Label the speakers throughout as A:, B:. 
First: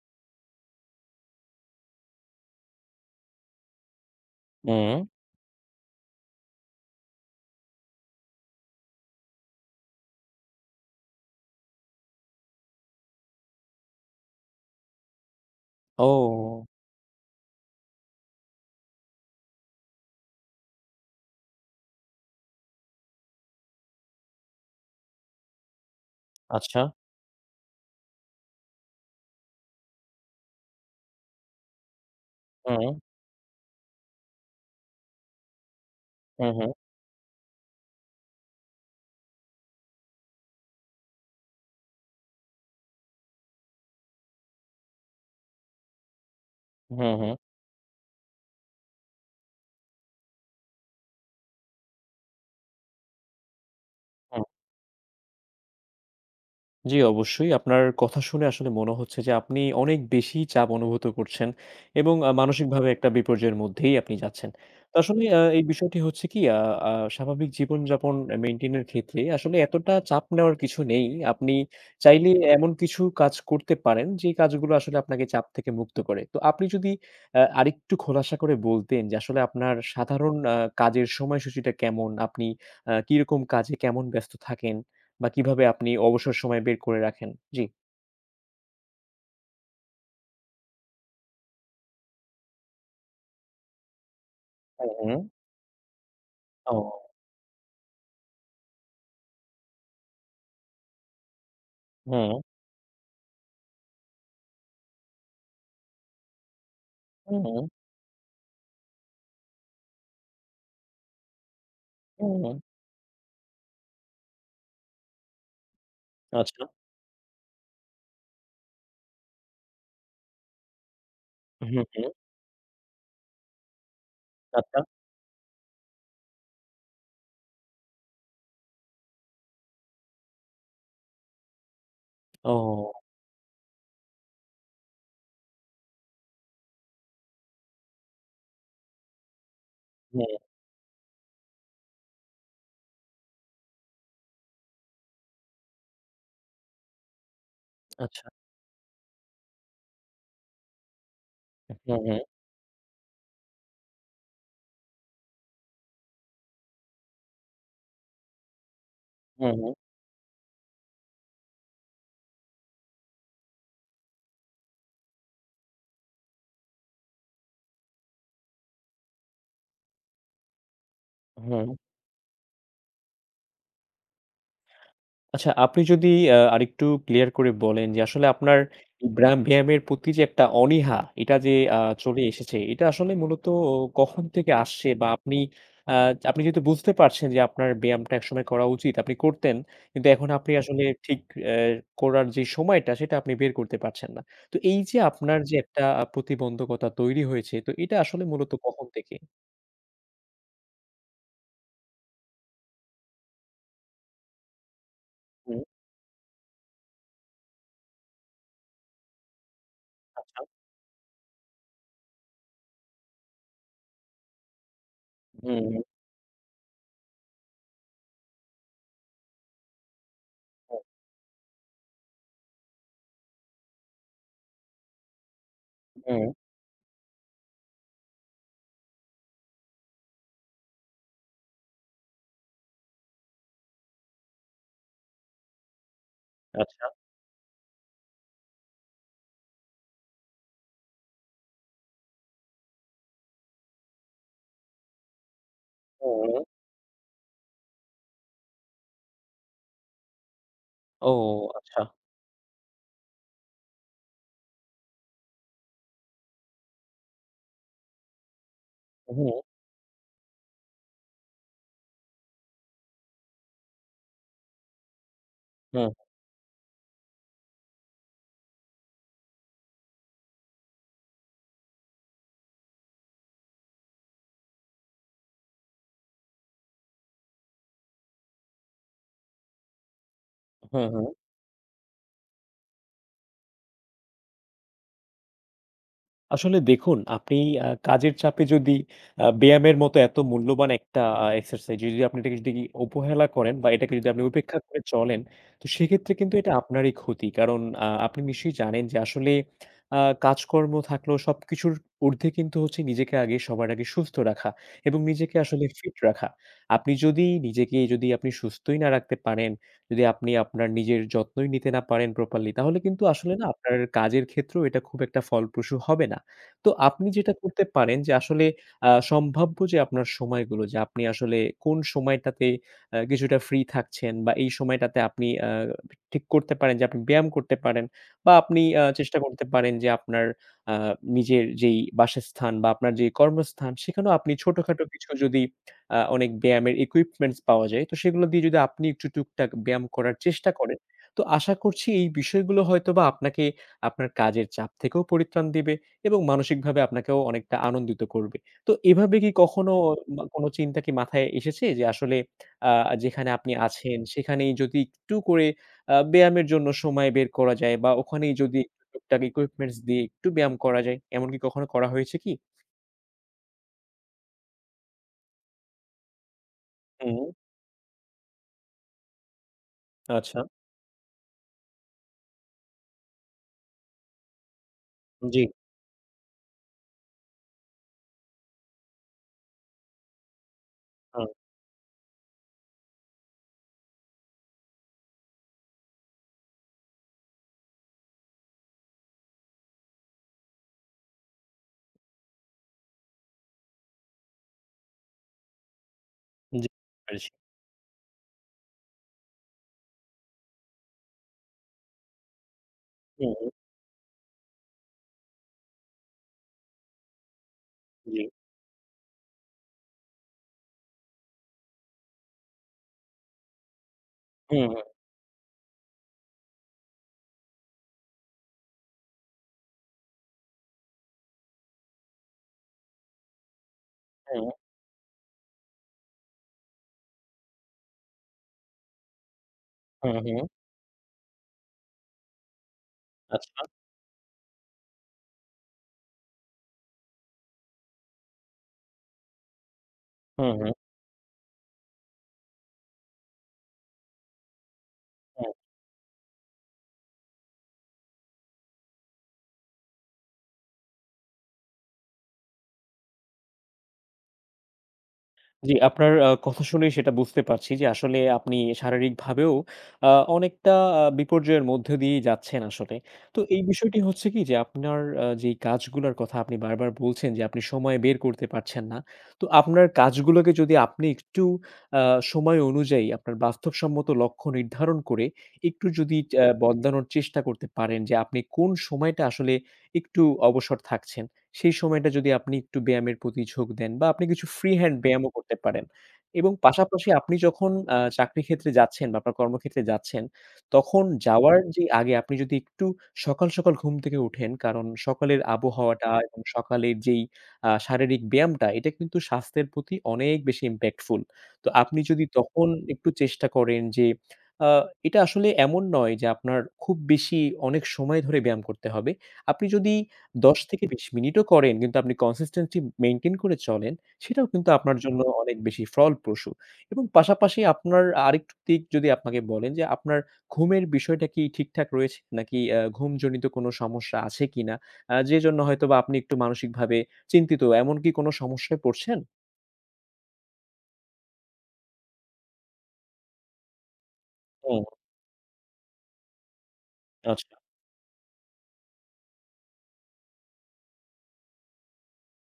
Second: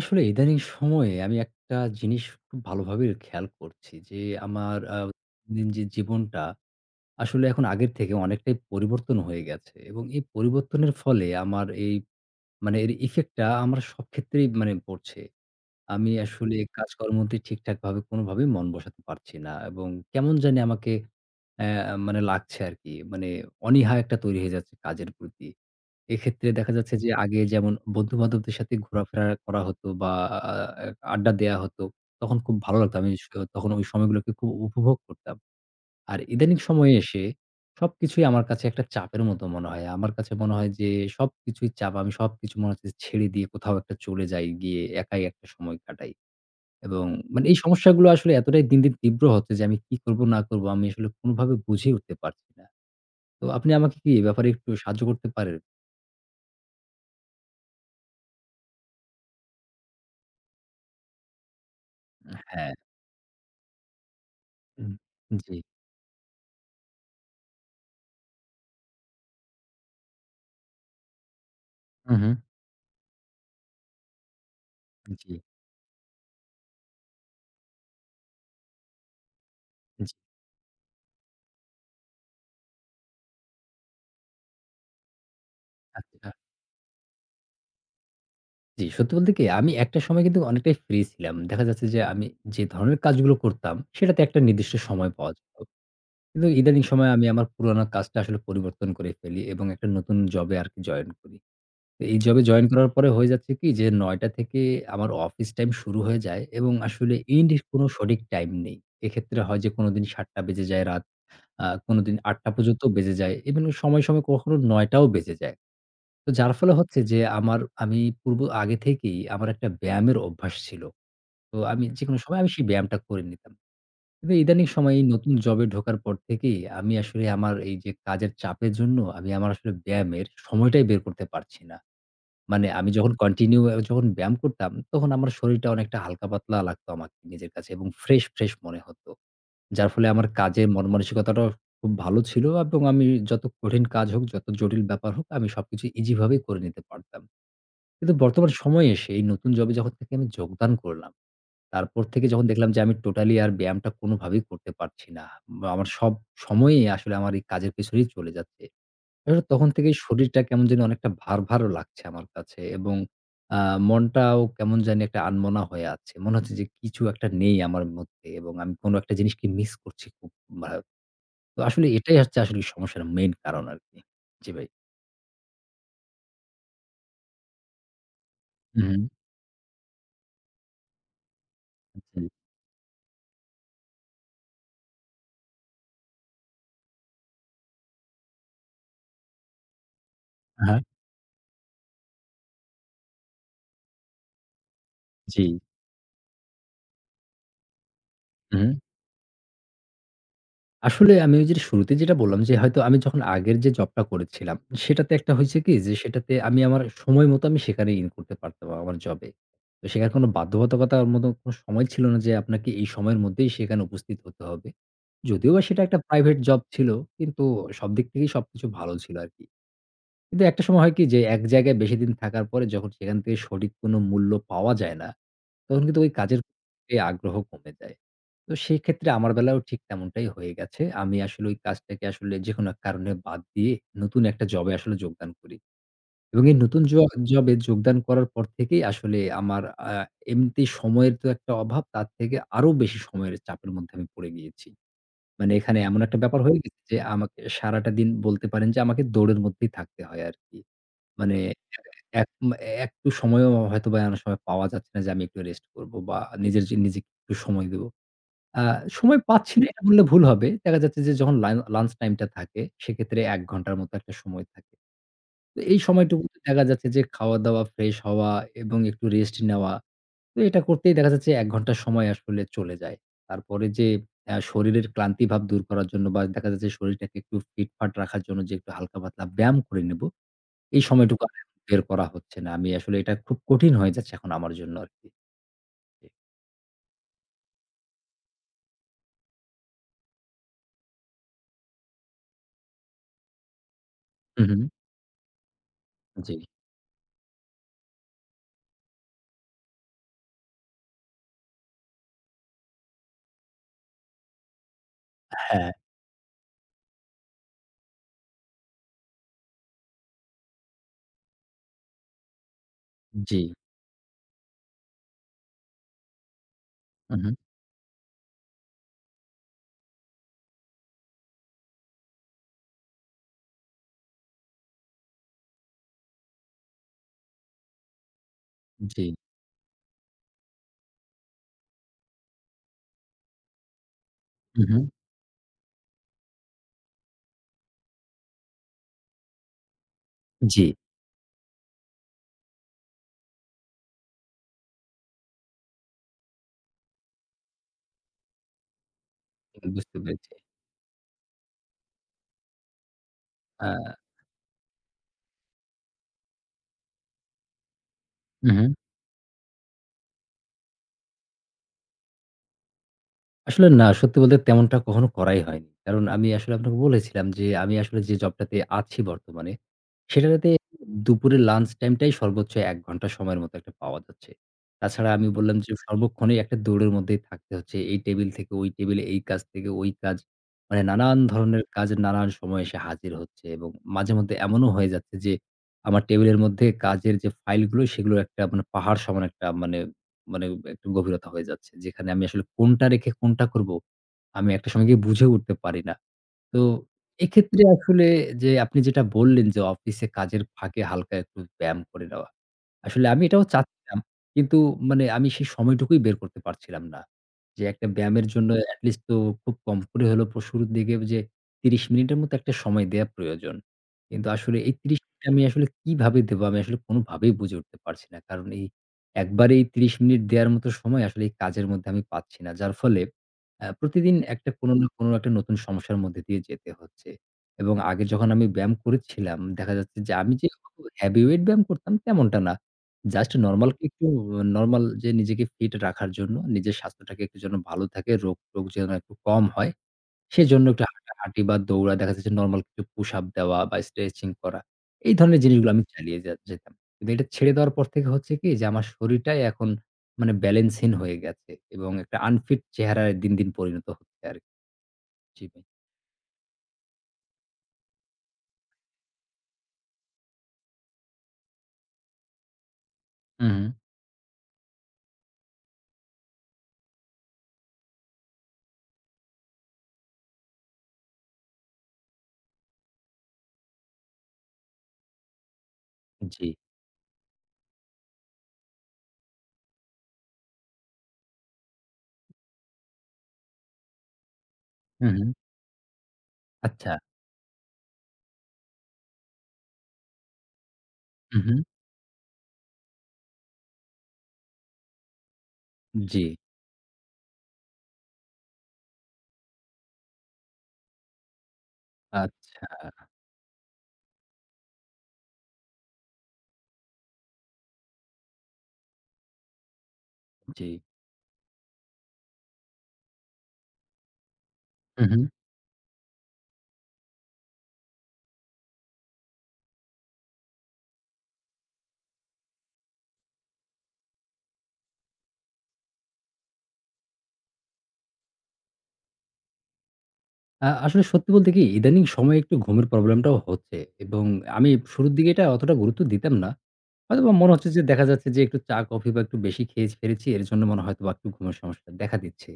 A: আসলে ইদানিং সময়ে আমি একটা জিনিস খুব ভালোভাবে খেয়াল করছি যে আমার
B: হুম।
A: দৈনন্দিন যে জীবনটা আসলে এখন আগের থেকে অনেকটাই পরিবর্তন হয়ে গেছে এবং এই পরিবর্তনের ফলে আমার এই মানে এর ইফেক্টটা আমার সব ক্ষেত্রেই মানে পড়ছে। আমি আসলে
B: ও!
A: কাজকর্মতে ঠিকঠাকভাবে কোনোভাবেই মন বসাতে পারছি না এবং কেমন জানি আমাকে মানে লাগছে আরকি। মানে অনীহা একটা তৈরি হয়ে যাচ্ছে কাজের প্রতি। এক্ষেত্রে দেখা
B: আচ্ছা।
A: যাচ্ছে যে আগে যেমন বন্ধু-বান্ধবদের সাথে ঘোরাফেরা করা হতো বা আ আ আড্ডা দেয়া হতো। তখন খুব ভালো
B: হুম,
A: লাগতো। আমি স তখন ওই সময়গুলোকে খুব উপভোগ করতাম। আর
B: হু,
A: ইদানিং
B: হু,
A: সময়ে এসে সবকিছুই আমার কাছে একটা চাপের মতো মনে হয়। আমার কাছে মনে হয় যে সবকিছুই চাপ। আমি সবকিছু মনে হচ্ছে ছেড়ে দিয়ে কোথাও একটা চলে যাই গিয়ে একাই একটা সময় কাটাই। এবং
B: হু, হু,
A: মানে এই সমস্যাগুলো আসলে এতটাই দিন, দিন তীব্র হচ্ছে যে আমি কি করব না করব আমি আসলে কোনভাবে বুঝে উঠতে পারছি না। তো আপনি আমাকে কি এ
B: হু।
A: ব্যাপারে একটু সাহায্য করতে পারেন?
B: জি, অবশ্যই। আপনার কথা শুনে আসলে মনে হচ্ছে যে আপনি অনেক বেশি চাপ অনুভূত করছেন এবং
A: হ্যাঁ।
B: মানসিকভাবে একটা বিপর্যয়ের মধ্যেই আপনি যাচ্ছেন।
A: হুম,
B: তো আসলে
A: জি।
B: এই বিষয়টি হচ্ছে কি আ আ স্বাভাবিক জীবনযাপন মেইনটেইন এর ক্ষেত্রে আসলে এতটা চাপ নেওয়ার কিছু নেই। আপনি
A: হু, হু।
B: চাইলে এমন কিছু কাজ করতে পারেন যে কাজগুলো আসলে আপনাকে
A: জি,
B: চাপ থেকে মুক্ত করে। তো আপনি যদি আরেকটু খোলাসা করে বলতেন যে আসলে আপনার
A: জি।
B: সাধারণ কাজের সময়সূচিটা কেমন? আপনি কিরকম কাজে কেমন ব্যস্ত থাকেন? বা কিভাবে আপনি
A: আচ্ছা।
B: অবসর সময় বের করে রাখেন? জি।
A: জি, সত্যি বলতে কি আমি একটা সময় কিন্তু অনেকটাই ফ্রি ছিলাম। দেখা যাচ্ছে যে আমি যে ধরনের কাজগুলো করতাম সেটাতে একটা নির্দিষ্ট সময়
B: হুম,
A: পাওয়া যেত। কিন্তু ইদানিং সময়ে
B: ও
A: আমি আমার পুরানো কাজটা আসলে পরিবর্তন করে ফেলি এবং একটা নতুন জবে আরকি জয়েন করি। তো এই
B: হুম,
A: জবে জয়েন করার পরে হয়ে যাচ্ছে কি যে ৯ টা থেকে আমার অফিস টাইম শুরু হয়ে যায় এবং আসলে এন্ড এর
B: হুম,
A: কোনো সঠিক টাইম নেই। এক্ষেত্রে হয় যে কোনোদিন ৭ টা বেজে যায় রাত, কোনোদিন ৮
B: হুম,
A: টা পর্যন্ত বেজে যায়। ইভেন সময়, সময় কখনো ৯ টাও বেজে যায়। তো যার
B: আচ্ছা।
A: ফলে হচ্ছে যে আমার আমি পূর্ব আগে থেকেই আমার একটা ব্যায়ামের অভ্যাস ছিল। তো
B: হুম,
A: আমি
B: হুম,
A: যেকোনো সময় আমি সেই ব্যায়ামটা করে নিতাম। কিন্তু ইদানিং
B: আচ্ছা।
A: সময়ে এই নতুন জবে ঢোকার পর থেকেই আমি আসলে আমার এই যে কাজের চাপের জন্য আমি আমার আসলে ব্যায়ামের সময়টাই বের করতে পারছি না। মানে আমি
B: ও
A: যখন কন্টিনিউ আ যখন ব্যায়াম করতাম তখন আমার শরীরটা অনেকটা হালকা পাতলা লাগতো আমাকে নিজের কাছে এবং ফ্রেশ, ফ্রেশ মনে হতো। যার ফলে
B: হুম,
A: আমার কাজের মন মানসিকতাটাও খুব ভালো ছিল এবং আমি যত কঠিন কাজ হোক, যত জটিল ব্যাপার হোক আমি সবকিছু ইজি ভাবেই করে নিতে পারতাম। কিন্তু
B: আচ্ছা।
A: বর্তমান সময়ে এসে এই নতুন জবে যখন থেকে আমি যোগদান করলাম,
B: হুম,
A: তারপর
B: হুম,
A: থেকে যখন দেখলাম যে আমি টোটালি আর ব্যায়ামটা কোনভাবেই করতে পারছি না। বা আমার সব সময়ই আসলে আমার এই কাজের পেছনেই চলে যাচ্ছে। আসলে
B: হুম,
A: তখন থেকেই শরীরটা কেমন যেন অনেকটা ভার, ভার লাগছে আমার কাছে এবং আ মনটাও কেমন জানি একটা আনমনা হয়ে আছে। মনে হচ্ছে যে কিছু একটা নেই আমার মধ্যে এবং আমি কোন একটা জিনিসকে মিস করছি খুব ভা
B: হুম,
A: তো
B: হুম।
A: আসলে এটাই হচ্ছে আসলে সমস্যার মেইন কারণ আরকি। জি ভাই।
B: আচ্ছা আপনি যদি আরেকটু ক্লিয়ার করে বলেন যে আসলে আপনার
A: হু, হু।
B: এই ব্যায়ামের প্রতি যে একটা অনীহা এটা যে আ
A: জি।
B: চলে এসেছে এটা আসলে মূলত কখন থেকে আসছে? বা আপনি আ আপনি যেহেতু বুঝতে পারছেন যে আপনার ব্যায়ামটা একসময় করা উচিত, আপনি করতেন। কিন্তু এখন আপনি
A: হ্যাঁ, হ্যাঁ।
B: আসলে ঠিক অ্যা করার যে সময়টা সেটা আপনি বের করতে পারছেন না। তো এই যে আপনার
A: জি।
B: যে একটা প্রতিবন্ধকতা তৈরি হয়েছে তো এটা আসলে মূলত
A: হু, হু।
B: কখন থেকে?
A: আসলে আমি ওই যে শুরুতে যেটা বললাম যে হয়তো আমি যখন আগের যে জবটা করেছিলাম, সেটাতে একটা হইছে
B: হুম,
A: কি যে সেটাতে আমি আমার সময় মতো আমি সেখানে ইন করতে পারতাম আমার জবে। তো সেখানে কোনো
B: আচ্ছা।
A: বাধ্যবাধকতার মতো কোনো সময় ছিল না যে আপনাকে এই সময়ের মধ্যেই সেখানে উপস্থিত হতে হবে। যদিও বা
B: হুম,
A: সেটা একটা প্রাইভেট জব ছিল কিন্তু সব দিক থেকেই সবকিছু ভালো ছিল আরকি। কিন্তু একটা
B: হুম,
A: সময় হয় কি যে এক জায়গায় বেশিদিন থাকার পরে যখন সেখান থেকে সঠিক কোনো মূল্য পাওয়া যায় না, তখন কিন্তু ওই
B: হুম,
A: কাজের প্রতি আগ্রহ কমে যায়। তো সেক্ষেত্রে আমার বেলাও ঠিক তেমনটাই হয়ে গেছে। আমি আসলে ওই কাজটাকে আসলে যেকোনো এক কারণে বাদ দিয়ে নতুন একটা জবে আসলে যোগদান করি। এবং এই নতুন
B: আচ্ছা।
A: জবে যোগদান করার পর থেকেই আসলে আমার এমনিতেই সময়ের তো একটা অভাব তার থেকে আরো বেশি সময়ের চাপের মধ্যে আমি পড়ে গিয়েছি। মানে এখানে এমন একটা
B: হুম,
A: ব্যাপার হয়ে গেছে যে আমাকে সারাটা দিন বলতে পারেন যে আমাকে দৌড়ের মধ্যেই থাকতে হয় আরকি।
B: ও
A: মানে
B: আচ্ছা।
A: এক এ একটু সময়ও হয়তোবা অনেক সময় পাওয়া যাচ্ছে না যে আমি একটু রেস্ট করব বা নিজের যে নিজেকে একটু সময় দেব। আ সময়
B: হুম,
A: পাচ্ছি না হুম। এটা বললে ভুল হবে। দেখা যাচ্ছে যে যখন লাঞ্চ টাইমটা থাকে সেক্ষেত্রে ১ ঘন্টার মতো একটা সময় থাকে। তো এই
B: হুম।
A: সময়টুকুতে দেখা যাচ্ছে যে খাওয়া-দাওয়া, ফ্রেশ হওয়া এবং একটু রেস্ট নেওয়া। তো এটা করতেই দেখা যাচ্ছে ১ ঘন্টা সময় আসলে চলে যায়। তারপরে যে শরীরের ক্লান্তি ভাব দূর করার জন্য বা দেখা যাচ্ছে শরীরটাকে একটু ফিটফাট রাখার জন্য যে একটু হালকা-পাতলা ব্যায়াম করে নেব, এই
B: হ্যাঁ, হ্যাঁ,
A: সময়টুকু আর এখন বের করা হচ্ছে না। আমি আসলে এটা খুব কঠিন হয়ে যাচ্ছে এখন আমার জন্য আরকি।
B: আসলে দেখুন, আপনি কাজের চাপে যদি ব্যায়ামের মতো এত মূল্যবান একটা এক্সারসাইজ যদি আপনি এটাকে যদি অবহেলা করেন বা এটাকে যদি আপনি
A: হুম,
B: উপেক্ষা
A: হুম।
B: করে চলেন, তো সেক্ষেত্রে
A: জি।
B: কিন্তু এটা আপনারই ক্ষতি। কারণ আপনি নিশ্চয়ই জানেন যে আসলে আ কাজকর্ম থাকলেও সবকিছুর ঊর্ধ্বে কিন্তু হচ্ছে নিজেকে আগে সবার আগে সুস্থ রাখা এবং নিজেকে আসলে
A: হ্যাঁ,
B: ফিট রাখা। আপনি যদি নিজেকে যদি আপনি সুস্থই না রাখতে পারেন, যদি আপনি আপনার নিজের যত্নই নিতে না পারেন প্রপারলি তাহলে কিন্তু আসলে
A: জি।
B: না আপনার কাজের ক্ষেত্রেও এটা খুব একটা ফলপ্রসূ হবে না। তো আপনি
A: হুম, হুম।
B: যেটা করতে পারেন যে আসলে সম্ভাব্য যে আপনার সময়গুলো যে আপনি আসলে কোন সময়টাতে কিছুটা ফ্রি থাকছেন বা এই সময়টাতে আপনি ঠিক করতে পারেন যে আপনি ব্যায়াম করতে পারেন বা আপনি
A: জি।
B: চেষ্টা করতে পারেন যে আপনার আ নিজের যেই বাসস্থান বা আপনার যে কর্মস্থান সেখানেও আপনি
A: হু, হু।
B: ছোটখাটো কিছু যদি অনেক ব্যায়ামের equipments পাওয়া যায় তো সেগুলো দিয়ে যদি আপনি একটু টুকটাক ব্যায়াম করার চেষ্টা
A: জি,
B: করেন, তো আশা করছি এই বিষয়গুলো হয়তোবা আপনাকে আপনার কাজের চাপ থেকেও পরিত্রাণ দিবে। এবং মানসিকভাবে আপনাকেও অনেকটা আনন্দিত করবে। তো এভাবে কি কখনো
A: বুঝতে পেরেছি।
B: কোনো চিন্তা কি মাথায় এসেছে যে আসলে আ যেখানে আপনি
A: আ
B: আছেন সেখানেই যদি একটু করে ব্যায়ামের জন্য সময় বের করা যায় বা ওখানেই
A: হু,
B: যদি
A: হু।
B: একটু টুকটাক equipments দিয়ে একটু ব্যায়াম করা যায়, এমন কি কখনো করা হয়েছে কি?
A: আসলে না সত্যি বলতে তেমনটা কখনো করাই হয়নি। কারণ আমি আসলে আপনাকে বলেছিলাম
B: হুম,
A: যে, আমি আসলে যে জবটাতে আছি বর্তমানে,
B: আচ্ছা।
A: সেটাতে দুপুরের লাঞ্চ টাইমটাই সর্বোচ্চ ১ ঘন্টা সময়ের মতো একটা পাওয়া যাচ্ছে। তাছাড়া আমি
B: জি,
A: বললাম যে সর্বক্ষণই একটা দৌড়ের মধ্যেই থাকতে হচ্ছে। এই টেবিল থেকে ওই টেবিলে, এই কাজ থেকে ওই কাজ। মানে নানান
B: হুম,
A: ধরনের কাজ নানান সময়ে এসে হাজির হচ্ছে এবং মাঝে মধ্যে এমনও হয়ে যাচ্ছে যে, আমার টেবিলের মধ্যে কাজের যে ফাইলগুলো সেগুলো একটা মানে পাহাড় সমান একটা মানে মানে একটু গভীরতা হয়ে যাচ্ছে। যেখানে আমি আসলে কোনটা রেখে কোনটা করব, আমি একটা সময় গিয়ে বুঝে উঠতে পারি না। তো
B: জি, বুঝতে পেরেছি।
A: এক্ষেত্রে আসলে যে আপনি যেটা বললেন যে অফিসে কাজের ফাঁকে হালকা একটু ব্যায়াম করে নেওয়া। আসলে আমি
B: হুম,
A: এটাও চাচ্ছিলাম। কিন্তু মানে আমি সেই সময়টুকুই বের করতে পারছিলাম না। যে একটা
B: জি।
A: ব্যায়ামের জন্য এট লিস্ট তো খুব কম করে হলেও শুরুর দিকে যে ৩০ মিনিটের মতো একটা সময় দেয়া প্রয়োজন। কিন্তু আসলে
B: হুম,
A: এই
B: হুম,
A: ৩০ মিনিট আমি আসলে কিভাবে দেবো? আমি আসলে কোনভাবেই বুঝে উঠতে পারছি না। কারণ এই একবারেই ৩০ মিনিট দেয়ার মতো সময় আসলে এই কাজের মধ্যে আমি পাচ্ছি না। যার ফলে প্রতিদিন একটা কোনো না কোনো একটা নতুন সমস্যার মধ্যে দিয়ে যেতে হচ্ছে। এবং আগে যখন আমি ব্যায়াম করেছিলাম, দেখা যাচ্ছে
B: হুম,
A: যে
B: হুম,
A: আমি যে
B: হুম।
A: হেভি ওয়েট ব্যায়াম করতাম তেমনটা না। জাস্ট
B: আচ্ছা।
A: নরমালকে একটু নরমাল যে নিজেকে ফিট রাখার জন্য, নিজের স্বাস্থ্যটাকে একটু যেন ভালো থাকে, রোগ-টোগ যেন একটু কম হয়।
B: হুম,
A: সেজন্য
B: হুম।
A: একটু হাঁটাহাঁটি বা দেখা যাচ্ছে নরমাল কিছু পুশ আপ দেওয়া বা স্ট্রেচিং করা। এই ধরনের
B: হুম।
A: জিনিসগুলো আমি চালিয়ে যেতাম। কিন্তু এটা ছেড়ে দেওয়ার পর থেকে হচ্ছে কি যে আমার শরীরটাই এখন মানে ব্যালেন্সহীন হয়ে গেছে এবং একটা আনফিট চেহারায় দিন, দিন পরিণত হচ্ছে আরকি। জি ভাই।
B: জি, আপনার কথা শুনেই সেটা বুঝতে পারছি যে আসলে আপনি শারীরিকভাবেও আ অনেকটা বিপর্যয়ের মধ্য দিয়েই যাচ্ছেন আসলে। তো
A: হু, হু।
B: এই বিষয়টি হচ্ছে কি যে আপনার যেই কাজগুলার কথা আপনি বারবার বলছেন যে আপনি সময় বের করতে পারছেন না। তো আপনার কাজগুলোকে যদি আপনি একটু আ সময় অনুযায়ী আপনার বাস্তবসম্মত লক্ষ্য নির্ধারণ করে একটু যদি
A: জি।
B: বদলানোর চেষ্টা করতে পারেন যে আপনি কোন সময়টা আসলে একটু অবসর থাকছেন। সেই সময়টা যদি আপনি একটু ব্যায়ামের প্রতি ঝোঁক দেন বা আপনি কিছু ফ্রি হ্যান্ড হুম।
A: হু, হু।
B: ব্যায়ামও করতে পারেন এবং
A: আচ্ছা।
B: পাশাপাশি আপনি যখন চাকরি ক্ষেত্রে যাচ্ছেন বা আপনার কর্মক্ষেত্রে যাচ্ছেন, তখন
A: হু, হু।
B: যাওয়ার যে আগে আপনি যদি একটু সকাল, সকাল ঘুম থেকে উঠেন কারণ সকালের আবহাওয়াটা
A: জি।
B: এবং সকালের যেই শারীরিক ব্যায়ামটা এটা কিন্তু স্বাস্থ্যের প্রতি অনেক বেশি impactful. তো আপনি যদি তখন
A: আচ্ছা।
B: একটু চেষ্টা করেন যে আ এটা আসলে এমন নয় যে আপনার খুব বেশি অনেক সময় ধরে ব্যায়াম করতে হবে। আপনি যদি
A: জি।
B: ১০-২০ মিনিটও করেন কিন্তু আপনি consistency মেইনটেইন করে চলেন, সেটাও কিন্তু আপনার
A: হু, হু।
B: জন্য অনেক বেশি ফলপ্রসূ এবং পাশাপাশি আপনার আরেকটু দিক যদি আপনাকে বলেন যে আপনার ঘুমের বিষয়টা কি ঠিকঠাক রয়েছে? নাকি ঘুমজনিত কোনো সমস্যা আছে কিনা? যে জন্য হয়তোবা আপনি একটু মানসিকভাবে চিন্তিত, এমন কি কোনো সমস্যায় পড়ছেন?
A: আসলে সত্যি বলতে কি ইদানিং সময়ে একটু ঘুমের প্রবলেমটাও হচ্ছে এবং আমি
B: হুম,
A: শুরুর দিকে এটা অতটা গুরুত্ব দিতাম না। হয়তোবা মনে
B: আচ্ছা।
A: হচ্ছে যে দেখা যাচ্ছে যে একটু চা কফি বা একটু বেশি খেয়ে ফেলেছি এর জন্য মনে হয় হয়তোবা একটু ঘুমের সমস্যাটা দেখা দিচ্ছে।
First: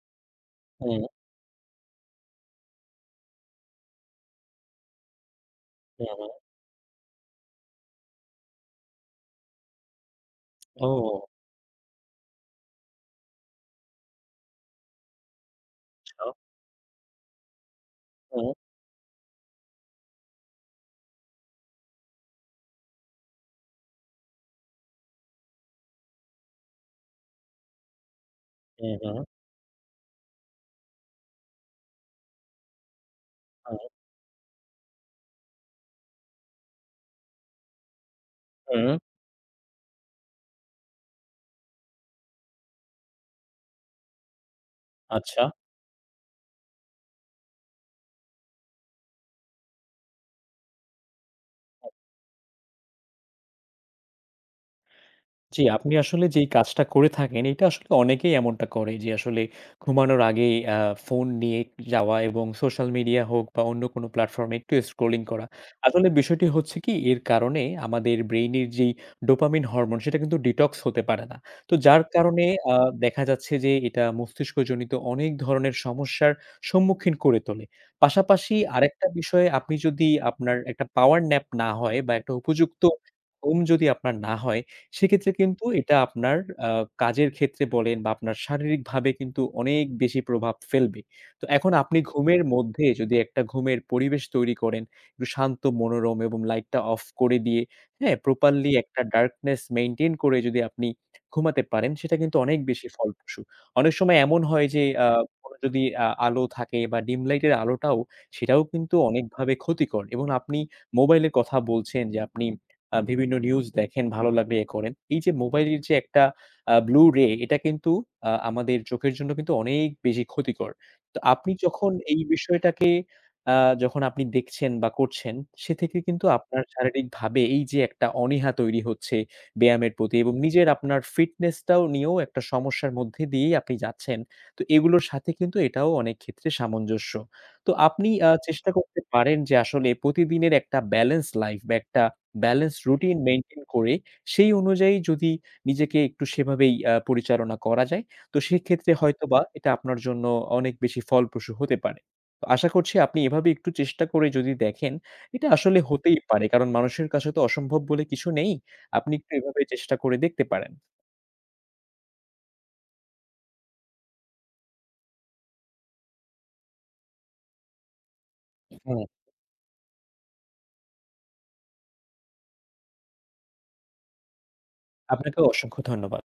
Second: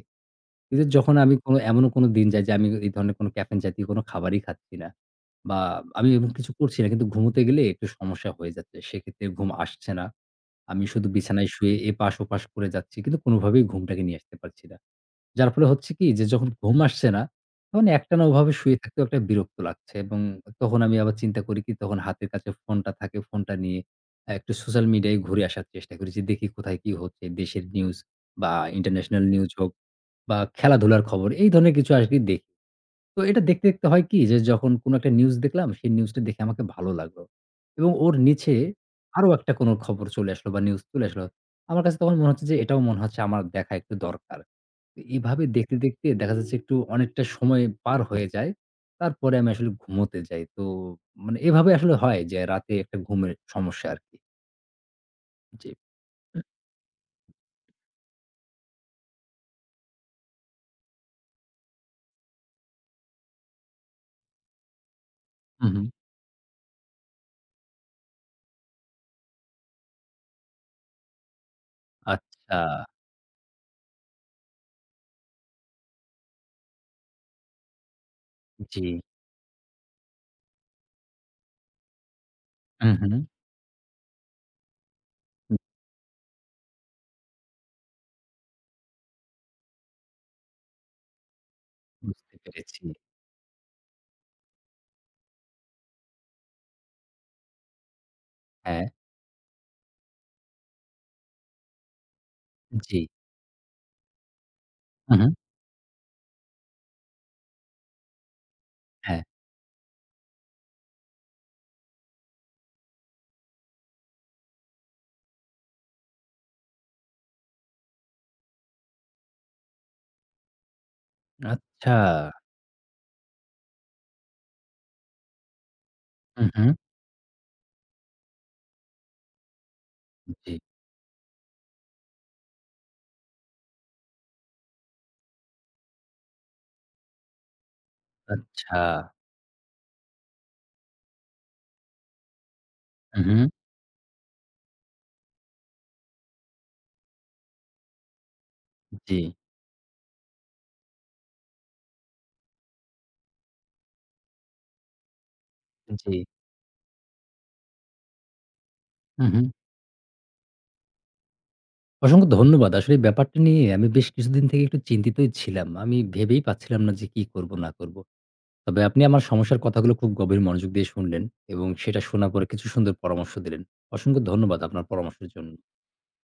A: কিন্তু
B: হুম,
A: যখন আমি কোনো এমনও কোনো দিন যাই যে আমি এই ধরনের কোনো ক্যাফেইন জাতীয় কোনো খাবারই খাচ্ছি না বা আমি
B: হুম,
A: এমন
B: হুম।
A: কিছু করছি না কিন্তু ঘুমোতে গেলে একটু সমস্যা হয়ে যাচ্ছে। সেক্ষেত্রে ঘুম আসছে না। আমি শুধু
B: ও
A: বিছানায় শুয়ে এপাশ ওপাশ করে যাচ্ছি কিন্তু কোনোভাবেই ঘুমটাকে নিয়ে আসতে পারছি না। যার ফলে হচ্ছে কি যে
B: আচ্ছা।
A: যখন ঘুম আসছে না, তখন একটানা
B: হুম,
A: ওভাবে শুয়ে থাকতেও একটা বিরক্ত লাগছে এবং তখন আমি আবার চিন্তা করি কি তখন হাতের কাছে ফোনটা থাকে, ফোনটা নিয়ে একটু সোশ্যাল মিডিয়ায় ঘুরে আসার চেষ্টা করি যে দেখি কোথায় কি হচ্ছে। দেশের নিউজ বা
B: হুম, হুম,
A: ইন্টারন্যাশনাল নিউজ হোক বা খেলাধুলার খবর এই ধরনের কিছু আরকি দেখি। তো এটা দেখতে,
B: হুম,
A: দেখতে হয় কি যে যখন কোন একটা নিউজ দেখলাম সেই নিউজটা দেখে আমাকে ভালো লাগলো এবং ওর নিচে
B: হুম,
A: আরো একটা কোন খবর চলে আসলো বা নিউজ চলে আসলো। আমার কাছে তখন মনে হচ্ছে যে এটাও মনে হচ্ছে আমার দেখা একটু দরকার।
B: আচ্ছা।
A: এভাবে দেখতে, দেখতে দেখা যাচ্ছে একটু অনেকটা সময় পার হয়ে যায়। তারপরে আমি আসলে ঘুমোতে যাই। তো মানে এভাবে আসলে হয় যে রাতে একটা ঘুমের সমস্যা আরকি।
B: জি,
A: জি।
B: আপনি আসলে যেই কাজটা করে থাকেন, এটা আসলে অনেকেই এমনটা করে যে আসলে ঘুমানোর আগেই ফোন নিয়ে যাওয়া এবং সোশ্যাল মিডিয়া হোক বা অন্য কোনো প্ল্যাটফর্মে একটু স্ক্রলিং করা।
A: হু, হু।
B: আসলে বিষয়টি হচ্ছে কি এর কারণে আমাদের ব্রেইনের যেই ডোপামিন হরমোন সেটা কিন্তু ডিটক্স হতে পারে না। তো যার কারণে
A: আচ্ছা।
B: আ দেখা যাচ্ছে যে এটা মস্তিষ্কজনিত অনেক ধরনের সমস্যার সম্মুখীন করে তোলে। পাশাপাশি
A: জি।
B: আরেকটা বিষয়ে আপনি যদি আপনার একটা পাওয়ার ন্যাপ না হয় বা একটা উপযুক্ত
A: হু, হু।
B: ঘুম যদি আপনার না হয় সেক্ষেত্রে
A: হুম,
B: কিন্তু এটা আপনার আ কাজের ক্ষেত্রে বলেন বা আপনার শারীরিকভাবে কিন্তু অনেক বেশি প্রভাব ফেলবে। তো এখন আপনি
A: বুঝতে
B: ঘুমের
A: পেরেছি।
B: মধ্যে যদি একটা ঘুমের পরিবেশ তৈরি করেন, একটু শান্ত মনোরম এবং লাইটটা অফ করে দিয়ে, হ্যাঁ? প্রপারলি
A: হ্যাঁ।
B: একটা ডার্কনেস মেইনটেইন করে যদি আপনি ঘুমাতে পারেন, সেটা কিন্তু অনেক বেশি
A: জি।
B: ফলপ্রসূ। অনেক সময় এমন হয় যে
A: হু, হু।
B: কোনো যদি আলো থাকে বা ডিম লাইটের আলোটাও, সেটাও কিন্তু
A: হ্যাঁ।
B: অনেকভাবে ক্ষতিকর এবং আপনি মোবাইলের কথা বলছেন যে আপনি বিভিন্ন নিউজ দেখেন, ভালো লাগলে এ করেন। এই যে মোবাইলের যে একটা ব্লু রে এটা কিন্তু আমাদের চোখের জন্য কিন্তু অনেক বেশি ক্ষতিকর। তো আপনি যখন
A: আচ্ছা।
B: এই বিষয়টাকে আ যখন আপনি দেখছেন বা করছেন, সে থেকে কিন্তু
A: হু, হু।
B: আপনার শারীরিকভাবে এই যে একটা অনীহা তৈরি হচ্ছে ব্যায়ামের প্রতি এবং
A: জি।
B: নিজের আপনার ফিটনেসটাও নিয়েও একটা সমস্যার মধ্যে দিয়েই আপনি যাচ্ছেন। তো এগুলোর সাথে কিন্তু এটাও অনেক ক্ষেত্রে সামঞ্জস্য। তো আপনি চেষ্টা
A: আচ্ছা।
B: করতে পারেন যে আসলে প্রতিদিনের একটা ব্যালেন্স লাইফ বা একটা ব্যালেন্স রুটিন
A: হু, হু।
B: মেইনটেইন করে সেই অনুযায়ী যদি নিজেকে একটু সেভাবেই পরিচালনা করা যায়, তো সেক্ষেত্রে
A: জি,
B: হয়তোবা এটা আপনার জন্য অনেক বেশি ফলপ্রসূ হতে পারে। তো আশা করছি আপনি এভাবে একটু চেষ্টা করে যদি দেখেন, এটা আসলে
A: জি।
B: হতেই পারে। কারণ মানুষের কাছে তো অসম্ভব বলে কিছু নেই। আপনি
A: হু,
B: একটু
A: হু।
B: এভাবে চেষ্টা করে দেখতে পারেন।
A: অসংখ্য ধন্যবাদ। আসলে এই ব্যাপারটা নিয়ে আমি বেশ কিছুদিন থেকে একটু চিন্তিতই ছিলাম। আমি ভেবেই পাচ্ছিলাম না যে কি করব না করব। তবে আপনি
B: হ্যাঁ।
A: আমার সমস্যার কথাগুলো খুব গভীর মনোযোগ দিয়ে শুনলেন এবং সেটা শোনার পরে কিছু সুন্দর পরামর্শ দিলেন। অসংখ্য ধন্যবাদ আপনার পরামর্শের
B: আপনাকে
A: জন্য।
B: অসংখ্য ধন্যবাদ।